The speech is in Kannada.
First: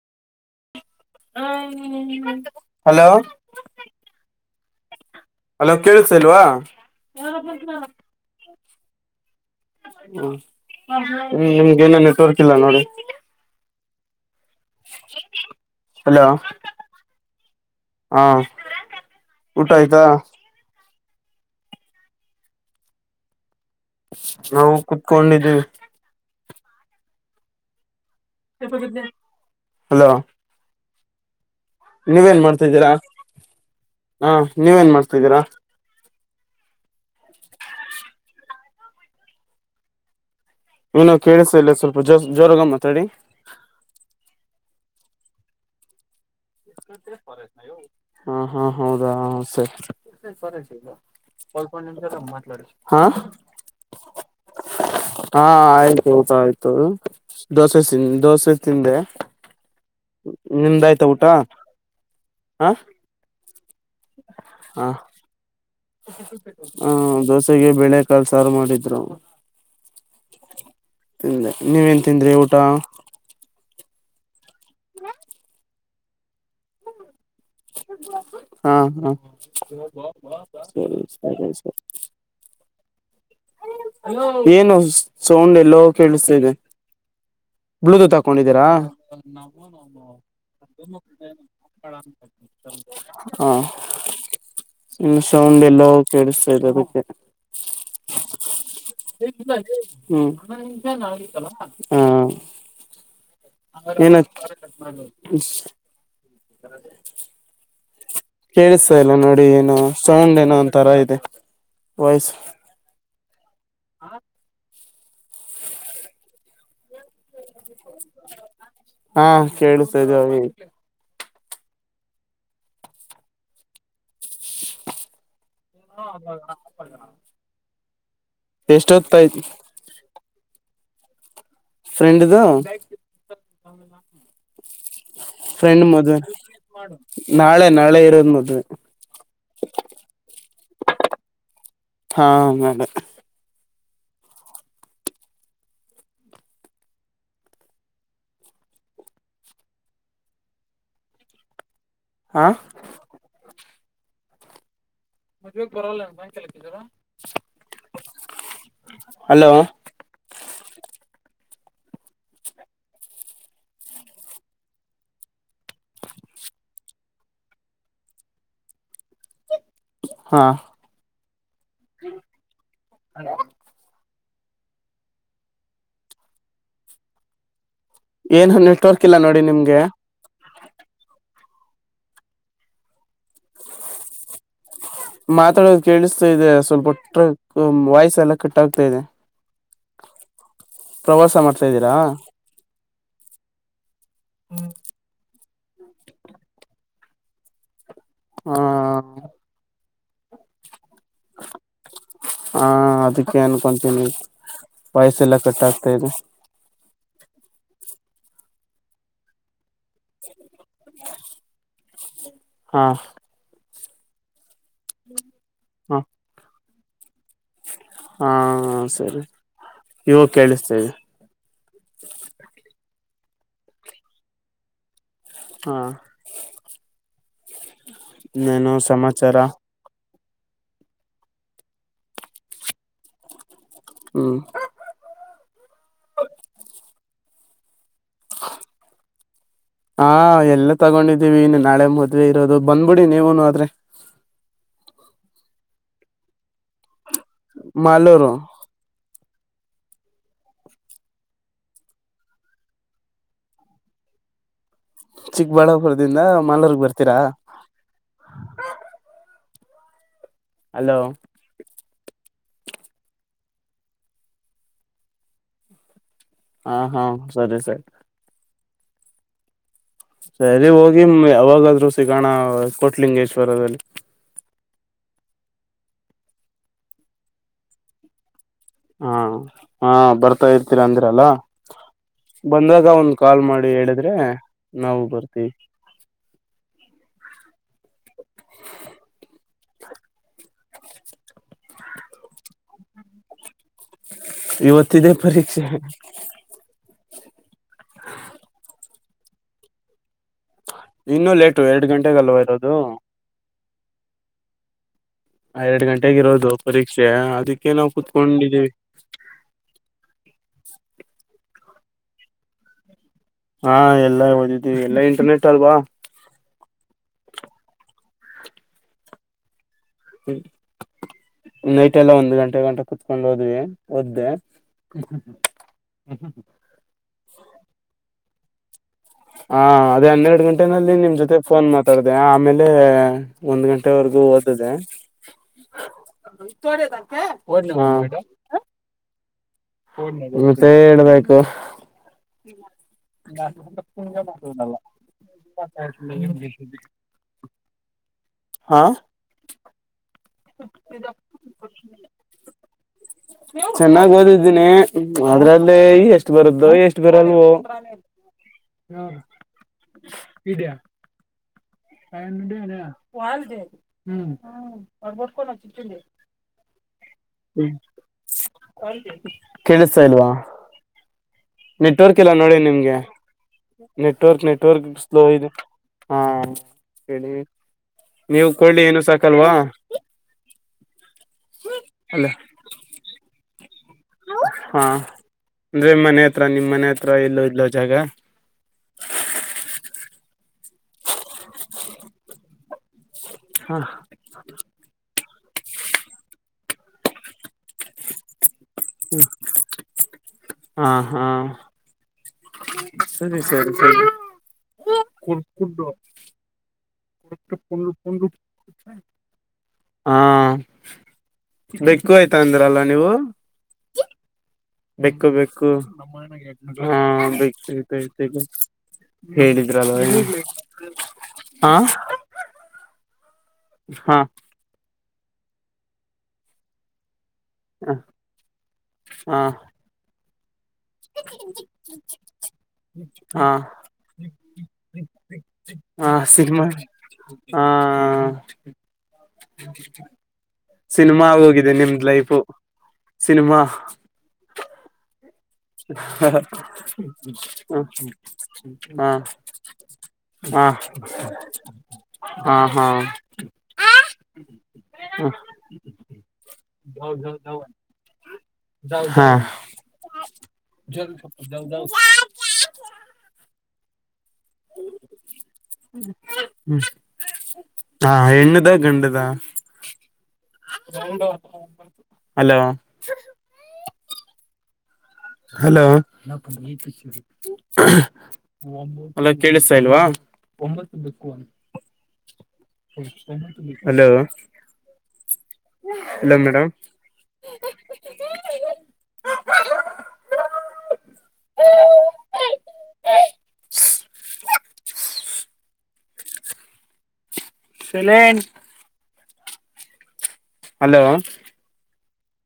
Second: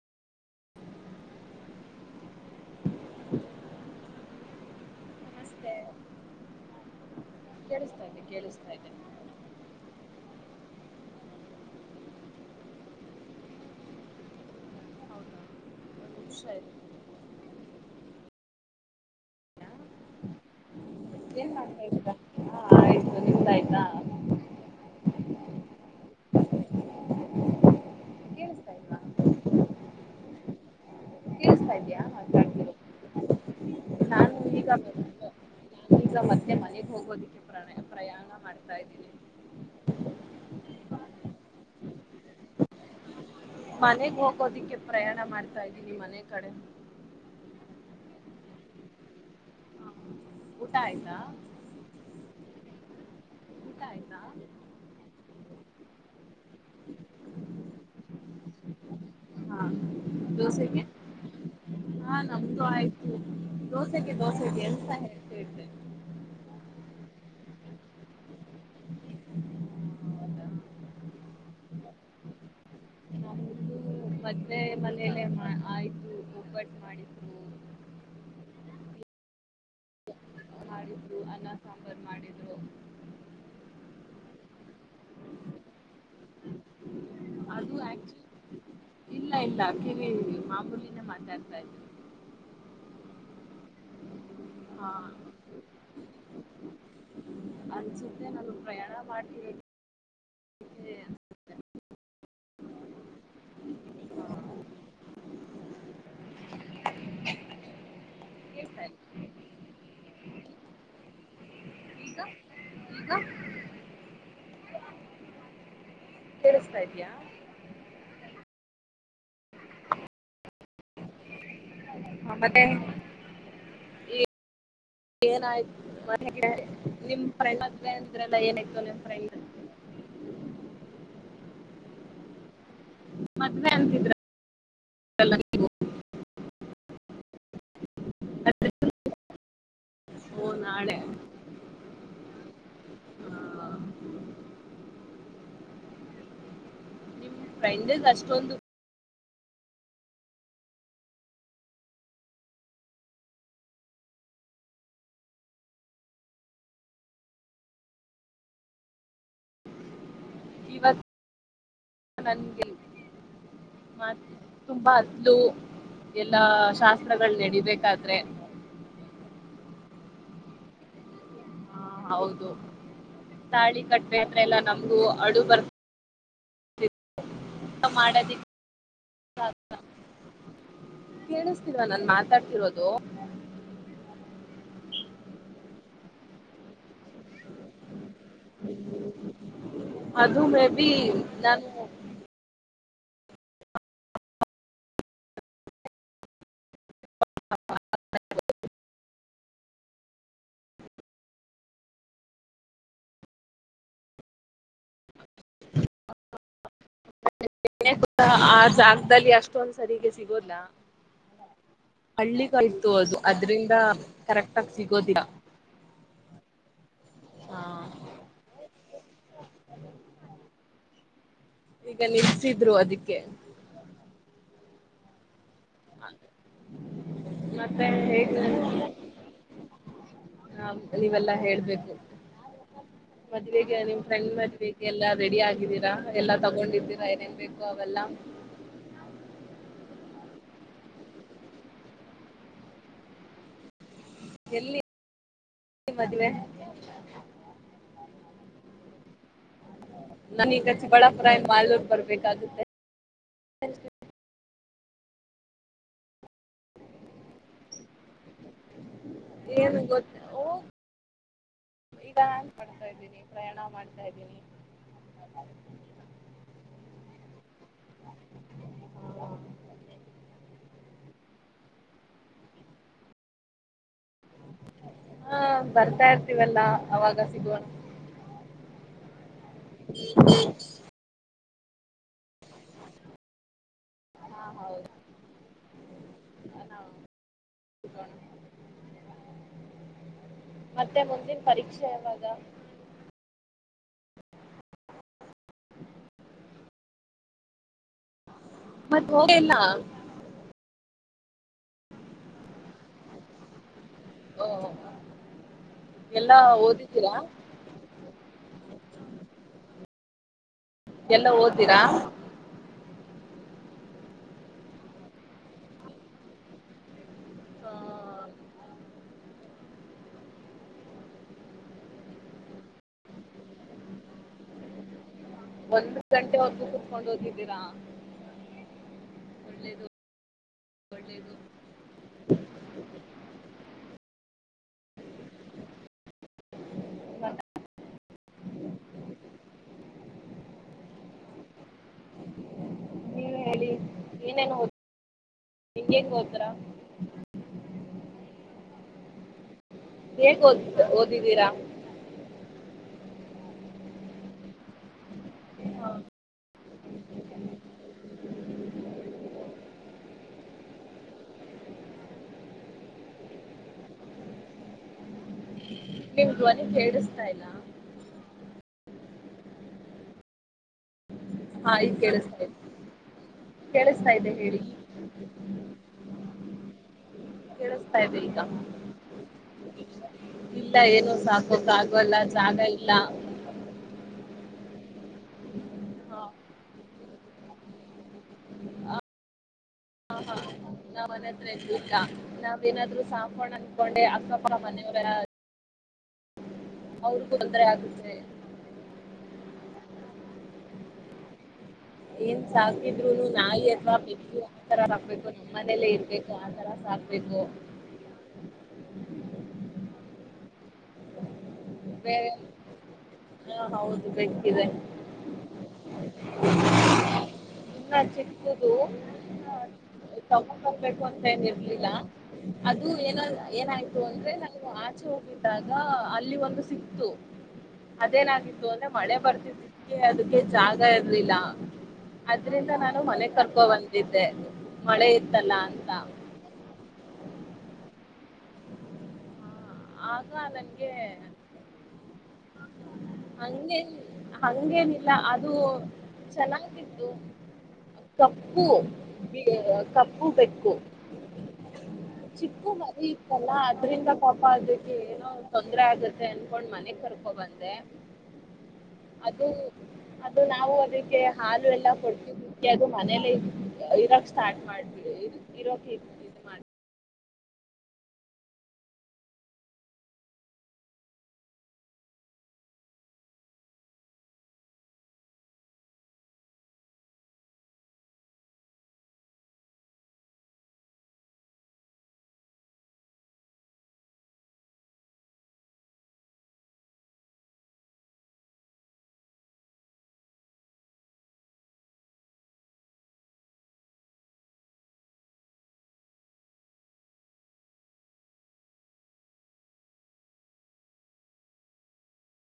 [unintelligible] ಹಲೋ ನಮಸ್ತೆ ಅಲೋ ಕೇಳಸತಿಲ್ವಾ. ಕೇಳಿಸ್ತಾ ಇದೆ ಕೇಳಿಸ್ತಾ ಇದೆ ಹ್ಮ್ ನಿಮಗೆ ಏನ್ ನೆಟ್ವರ್ಕ್ ನೋಡಿ. ಹೌದಾ ಹ [inaudible] ಒಂದ್ ಹಲೋ ನಿಮಿಷ ಇರಿ ಹಾ ಊಟ ಆಯ್ತಾ ಏನ್ ಮಾಡ್ತಾಹ [inaudible] ಆಯ್ತು ನಿಮ್ದಾಯ್ತಾ ನಾವು ಕುತ್ಕೊಂಡಿವಿ ಕೇಳಿಸ್ತಾ ಇಲ್ವಾ [inaudible] ಹಲೋ ಕೇಳಿಸ್ತಾ ಇದೆಯಾ ನೀವೇನ್ ಮಾತಾಡ್ತಿರೋದು ಮಾಡ್ತಿದ್ದೀರಾ ಹಾ ನಾನು ಈಗ ನೀವೇನ್ ಮಾಡ್ತಿದ್ದೀರಾ ಹೋಗದು ಪ್ರಯಾಣ ಮಾಡ್ ತಾ ಇದ್ದೀನಿ ಏನ ಕೇಳಸಲ್ಲ ಸ್ವಲ್ಪ ಜ ಜೋರಾಗ ಮಾತಾಡಿ ಮನೆಗ್ ಹೋಗೋದಿಕ್ಕೆ ಪ್ರಯಾಣ ಮಾಡ್ತಾ ಇದ್ದೀನಿ ಮನೆ ಕಡೆ [inaudible] ಹಾ ಹಾ ಹೌದಾ ಸರಿ ಹಾ ಸ ಸರಿ ಸ ಊಟ ಈಗ ಆಯ್ತಾ ಕಲ್ಪೊಂಡ ಮಾತಾಡಡ್ [unintelligible] ಹಾ [inaudible] ಊಟ ಆಯ್ತಾ ಹಾ ಆಯ್ತು ಊಟ ಆಯ್ತು ದೋಸೆನ್ ದೋಸೆ ತಿಂದೆ ಹಾ ದೋಸೆಗೆ ನಿಂದಾಯ್ತ ಊಟ ಹಾ ನಮ್ದು ಹ ಆಯ್ತು ದೋಸೆೆಗೆ ದೋಸೆ ಇದೆ ಎಂತ ಹೇಳ್ತ ಇರ್ತದೆ ಹ್ಮ ದೋಸೆಗೆ ಬೆಳೆ ಕಲ್ಸ ಸಾರ ಮಾಡಿದ್ರು ಹೌದಾ ತಿಂದ ನೀವೇನ್ ತಿಂದ್ರಿ ಊಟ ಅ [inaudible] ಮನೆಯಲ್ಲ ಆಯ್ತ ಒಬಟ್ಟ ಮಾಡಿದ್ರು ಹಾ ಹಾ ಸರಿ ಮಾಡಿದ್ರು ಸರಿ ಅನ್ನ ಸರಿ ಸಾಂಬಾರ್ ಮಾಡಿದ್ರು ಏನು ಸೌಂಡ್ ಎಲ್ಲೋ ಕೇಳಿಸ್ತಿದೆ ಅದು ಬ್ಲೂಟೂತ್ ಆಕ್ಚುಲಿ ಆಕೊಂಡಿದ್ದೀರಾ [inaudible] ಇಲ್ಲ ಇಲ್ಲ ಕಿರಿ ಮಾಮೂಲಿನೇ ಮಾತಾಡ್ತಾ ಇದ್ರು ಹಾ ಹಾ ಇನ್ನು ಸೌಂಡ್ ಎಲ್ಲ ಕೇಳಿಸ್ತಾದೆ ಅದಕ್ಕೆ ಅನ್ಸುತ್ತೆ ನಾನು ಪ್ರಯಾಣ ಮಾಡ್ತಿರೋದಕ್ಕೆ ಹ್ಮ ಅನ್ಸುತ್ತೆ ಹ್ಮ ಹಾ, [inaudible] ಕೇಳ್ತಾ ಕೇಳಿಸ್ತಾ ಇಲ್ಲ ನೋಡಿ ಏನೋ ಸೌಂಡ್ ಏನೋ ಒಂತರ ಇದೆ ಈಗ ವಾಯ್ಸ್ ಈಗ ಕೇಳಿಸತಾ ಇದ್ಯಾ [inaudible] ಹಾ ಕೇಳತೇ ಇದೆ ಹಾ ಮತ್ತೆನ್. [inaudible] ಏನಾಯ್ತು ಮನೆಗೆ ನಿಮ್ಮ್ ಫ್ರೆಂಡ್.. [unintelligible] ಇದ್ರೆಲ್ಲ ಏನಕ್ಕೆ ಎಷ್ಟೊತ್ತಾಯ್ತು ನೀಮ್ [unintelligible] ಎಂಡದು. ಮದ್ವೆ ಅಂತಿದ್ರಲ್ಲ ನೀವು ಫ್ರೆಂಡ ಮದ್ವೆ. ನಾಳೆ ನಾಳೆ ಇರೋದು ಮದ್ವೆ. ಓ ನಾಳೆ. ಹಾ ನಾಳೆ. ಆ, ಫ್ರೆಂಡದ್ ಅಷ್ಟೊಂದು. ಹಾ. ಮದ್ವೆ ಗೆ ಬರಲ್ಲ ಏನ ಸಾಯಂಕಾಲ, ಹಲೋ ಇವತ್ತು ನನ್ಗೆ ತುಂಬಾ ಅತ್ಲು ಶಾಸ್ತ್ರಗಳು ನಡಿಬೇಕಾದ್ರೆ. ಹಾ ಹಾ ಹೌದು ತಾಳಿ ಕಟ್. ದ್ರೆ ಎಲ್ಲ ನಮಗೂ ಅಳು ಬರತ್. [inaudible] ಏನು ನೆಟ್ವರ್ಕ್ ಇಲ್ಲ ನೋಡಿ ನಿಮ್ಗೆ. ಕೇಳಿಸ್ತಿಲ್ವಾ ನಾನ ಮಾತಾಡ್ತಿರೋದು. ಮಾತಾಡೋದು ಕೇಳಿಸ್ತಾ ಇದೆ ಸ್ವಲ್ಪಟ್ಟ್ರ. ವಾಯ್ಸ್ ಎಲ್ಲ ಕಟ್ಟ ಆಗ್ತಾ ಇದೆ. ಅದು ಮೇ. ಬಿ ಪ್ರವಾಸ ಮಾಡ್ತಾ ನಾನು ಇದೀರಾ. ಹ್ಮ. ಹಾ ಹಾ ಹಾ ಅದಕ್ಕೆ ಅನ್ಕೊಂತೀನಿ ವೈಸ್ ಎಲ್ಲ ಕಟ್ಟ ಆಗ್ತಾ ಇದೆ. ಆ ಜಾಗದಲ್ಲಿ ಅಷ್ಟೊಂದು ಸರಿಗೆ ಸಿಗೋದ್ನ. ಹಾ ಹಳ್ಳಿಗಾಯ್ತು ಅದು ಅದ್ರಿಂದ. ಕರೆಕ್ಟ್. ಸಿಗೋದಿಯ. ಹ ಹಾ ಸರಿ ಇವಾಗ ಕೇಳಿಸ್ತಾ ಇದೆ. ಈಗ ನಿಲ್ಸಿದ್ರು ಅದಿಕ್ಕೆ. ಹಾ ಮತ್ತೆ ಹೇಗ್ ಇನ್ನೇನು ಸಮಾಚಾರ. ನವ್ ನೀವೆಲ್ಲಾ ಹೇಳ್ಬೇಕು ಮತ್. ಈಗ ನಿಮ್ ಫ್ರೆಂಡ್ ಹ್ಮ್ ಮದವೆಗೆಲ್ಲಾ ರೆಡಿ ಆಗಿದಿರಾ ಎಲ್ಲ ತಗೊಂಡಿದಿರಾ. ಏನೇನ್ ಬೇಕು ಅವೆಲ್ಲ ಹಾ ಎಲ್ಲ ತಗೊಂಡಿದ್ದೀವಿ ಇನ್ನು ನಾಳೆ ಮದವೆ ಇರೋದು ಬಂದ್ಬಿಡಿ ನೀವುನು ಆದ್ರೆ ಎಲ್ಲಿ ಮದ್ವೆ ಮಾಲೂರು ನಾನೀಗ ಚಿಕ್ಕಬಳ್ಳಾಪುರ ಇಂದ ಮಾಲೂರ್ ಬರ್ಬೇಕಾಗುತ್ತೆ ಚಿಕ್ಕಬಳ್ಳಾಪುರದಿಂದ ಮಾಲೂರುಗ್ ಬರ್ತೀರಾ ಏನ್ ಗೊತ್ತ ಹಲೋ ಪ್ರಯಾಣ ಮಾಡ್ತಾ ಇದ್ದೀನಿ ಪ್ರಯಾಣ ಮಾಡ್ತಾ ಇದ್ದೀನಿ ಹಾ ಹಾ ಸರಿ ಸರಿ ಸರಿ ಹೋಗಿ ಯಾವಾಗಾದ್ರು ಸಿಗೋಣ ಕೋಟ್ಲಿಂಗೇಶ್ವರದಲ್ಲಿ ಹಾ... ಬರ್ತಾ ಇರ್ತೀವಲ್ಲ ಅವಾಗ ಸಿಗೋಣ ಹಾ ಹಾ ಬರ್ತಾ ಇರ್ತೀರ ಅಂದಿರಲ್ಲ.. ಬಂದಾಗ ಒಂದು ಕಾಲ್ ಮಾಡಿ ಹೇಳಿದ್ರೆ ಹಾ ನಾವು ಬರ್ತೀವಿ ಹೌದು... ಸಿಗೊಣ... ಮತ್ತೆ ಮುಂದಿನ ಪರೀಕ್ಷೆ ಯಾವಾಗ ಇವತ್ತಿದೆೇ ಪರೀಕ್ಷೆ ಮತ್ತ್ ಹೋಗೇ ಇಲ್ಲ ಇನ್ನು ಲೇಟ್ ಎರಡು ಗಂಟೆಗೆ ಅಲ್ವ ಇರೋದು ಅದು.. ಓ ಹೊ... ಎರಡು ಗಂಟೆಗ್ ಇರೋದು ಪರೀಕ್ಷೆ ಅದಕ್ಕೆ ನಾವು ಕುತ್ಕೊಂಡಿದ್ದೀವಿ ಎಲ್ಲಾ ಓದ್ದೀರಾ.. ಹಾ ಎಲ್ಲಾ ಓದಿದೀವಿ ಎಲ್ಲಾ ಇಂಟರ್ನೆಟ್ ಅಲ್ವಾ ಹಾ... ಹ್ಮ ನೈಟ್ ಎಲ್ಲ ಒಂದು ಗಂಟೆ ಗಂಟ ಕುತ್ಕೊಂಡ್ ಹೋದ್ವಿ ಓದ್ದೆ ಒಂದ್ ಗಂಟೆ ವರ್ಗು ಕುತ್ಕೊಂಡ್ ಓತದಿದ್ದೀರಾ.. ಹಾ ಅದೇ ಹನ್ನೆರಡು ಗಂಟೆನಲ್ಲಿ ನಿಮ್ ಒಳ್ಳೇದು ಜೊತೆ ಫೋನ್ ಮಾತಾಡಿದೆ ಆಮೇಲೆ ಒಂದ್ ಗಂಟೆವರೆಗೂ ಓದಿದೆ ಮತ್ತ್ ಹ್ಮ್ ಮತ್ತೆ ಹೇಳ್ಬೇಕು ನೀವೇ ಹೇಳಿ ಏನೇನು ಓದ್ ಹೆಂಗೆಂಗ್ ಓದ್ರ ಹಾ ಹೇಗ್ ಓದ್ ಓದಿದ್ದೀರಾ ಚೆನ್ನಾಗ್ ಓದಿದ್ದೀನಿ ಅದ್ರಲ್ಲೇ ಆ, ಎಷ್ಟು ಬರುದ್ದೋ ಎಷ್ಟು ಬರಲ್ವೊ [unintelligible] [unintelligible] ನಿಮ್ ಧ್ವನಿ ಕೇಳ್ಸ್ತಾ ಇಲ್ಲ ಕೇಳಿಸ್ತಾ ಇಲ್ವಾ ಹಾ ಈಗ ನೆಟ್ವರ್ಕ್ ಎಲ್ಲಾ ಕೇಳಿಸ್ತಾ ಇದೆ ನೋಡಿ ನಿಮ್ಗೆ ಕೇಳಿಸ್ತಾ ಇದೆ ನೆಟ್ವರ್ಕ್ ಹೇಳಿ ನೆಟ್ವರ್ಕ್ ಸ್ಲೋ ಇದೇ ಹಾ. ಹೇಳಿ ಕೇಳಸ್ತಾ ಇದೇ ಈಗ, ನೀವು ಕೊಳ್ಳಿ ಏನು ಸಾಕಲ್ವಾ ಇಲ್ಲಾ ಏನು ಸಾಕೋಕ ಆಗಲ್ಲ ಅಲ್ಲ ಜಾಗ ಇಲ್ಲಾ. ಹಾ ಅಂದ್ರೆ ಆ, ಮನೆ ಹತ್ರ ನಿಮ್ ಮನೆ ಹತ್ರ ಎಲ್ಲೂ ಇಲ್ಲ ಜಾಗ ನಮ್ ಮನೆ ಅಂತ್ರ ಏನು ಇಲ್ಲ ನಾವೇನಾದ್ರೂ ಸಾಕ್ ಹಕೊಂಡ ಹ ಅಂನ್ಕೊಂಡೆ ಅಕ್ಕಪರ ಮನೆ ಅವರ್ ಯಾರ್ ಅವ್ರಿಗೂ ತೊಂದರೆ ಆಗುತ್ತೆ ಹ್ಮ ಹಾ ಹಾ ಏನ್ ಸಾಕಿದ್ರುನು ಸರಿ ನಾಯಿ ಸರಿ ಅಥ್ವಾ ಸರಿ ಬೇಕು ತರ ಹಕ್ಬೇಕು ನಮ್ಮ ಮನೇಲ್ಲೇ ಇರ್ಬೇಕು ಆ ತರ ಸಾಕ್ [unintelligible] ಹಾ ಬೆಕ್ಕು ಬೇರೆ ಆಯ್ತಾ ಅಂದ್ರಲ್ಲ ನೀವು ಹಾ ಹೌದು ಬೆಕ್ಕಿದೆ ಬೇಕ್ಕು ಬೇಕ್ಕು ಹ ಇನ್ನ [unintelligible] ಚಿಕ್ಕದು ಹೇಳಿದ್ರಲ್ವಾ ತಗೊಂಡ್ ಬರ್ಬೇಕು ಹಾ ಏನಲ್ಲ ಏನಾಯ್ತು ಹಾ ಅಂದ್ರೆ ನಾವು ಆಚೆ ಹೋಗ್ ಇದ್ದಾಗ ಅಲ್ಲಿ ಒಂದು ಸಿಕ್ತು ಹಾ ಅದೇನಾಗಿತ್ತು ಅಂದ್ರೆ ಮಳೆ ಬರ್ತಿದ್ದಿಕ್ಕೆ ಅದಕ್ಕೆ ಜಾಗ ಇರ್ಲಿಲ್ಲ ಅದ್ರಿಂದ ನಾನು ಮನೆ ಹಾ ಕರ್ಕೋ ಬಂದಿದ್ದೆ ಮಳೆ ಇತ್ತಲ್ಲಾ ಅಂತ ಹಾ ಸಿನಿಮಾ ಹಾ ಹಾ ಆಗ ನನ್ಗೆ [inaudible] ಸಿನಿಮಾ ಆಗೋಗಿದೆ ನಿಮ್ದ್ ಲೈಫು ಸಿನಿಮಾ ಹಂಗೆನಿಲ್ಲ ಅದ್ ಹ ಕಪ್ಪು ಬಿ ಕಪ್ಪು ಹಾ ಬೆಕ್ಕು ಹಾ ಹಾ ಚಿಕ್ಕು ಹಾ ಮರಿ ಇತ್ತಲ್ಲ ಅದ್ರಿಂದ ಪಾಪ ಅದಕ್ಕೆ ಏನೋ ತೊಂದ್ರ ಆಗುತ್ತೆ ಅನ್ಕೊಂಡ್ ಮನೆ ಕರ್ಕೊ ಬಂದೆ ಹಾ ಹಾ ಅದು ಅ ನಾವು ಅದಕ್ಕೆ ಹಾಲು ಎಲ್ಲ ಕೊಡ್ತಿದಿಕ್ಕೆ ಅದು ಮನೇಲೆ ಇದು ಇರೋಕ್ ಸ್ ಸ್ಟಾರ್ಟ್ ಮಾಡ್ಬಿಡಿ ಇ ಇರೋಕ ಇರ್ ಇದು ಹಾ ಹೆಣ್ಣದ ಗಂಡದ ಅಲ ಹಲೋ ಹಲೋ ಕೇಳಿಸ್ತಾ ಇಲ್ವಾ ಹಲೋ ಹಲೋ ಮೇಡಂ [inaudible] ಸಲೆಂಟ್ ಹಲೋ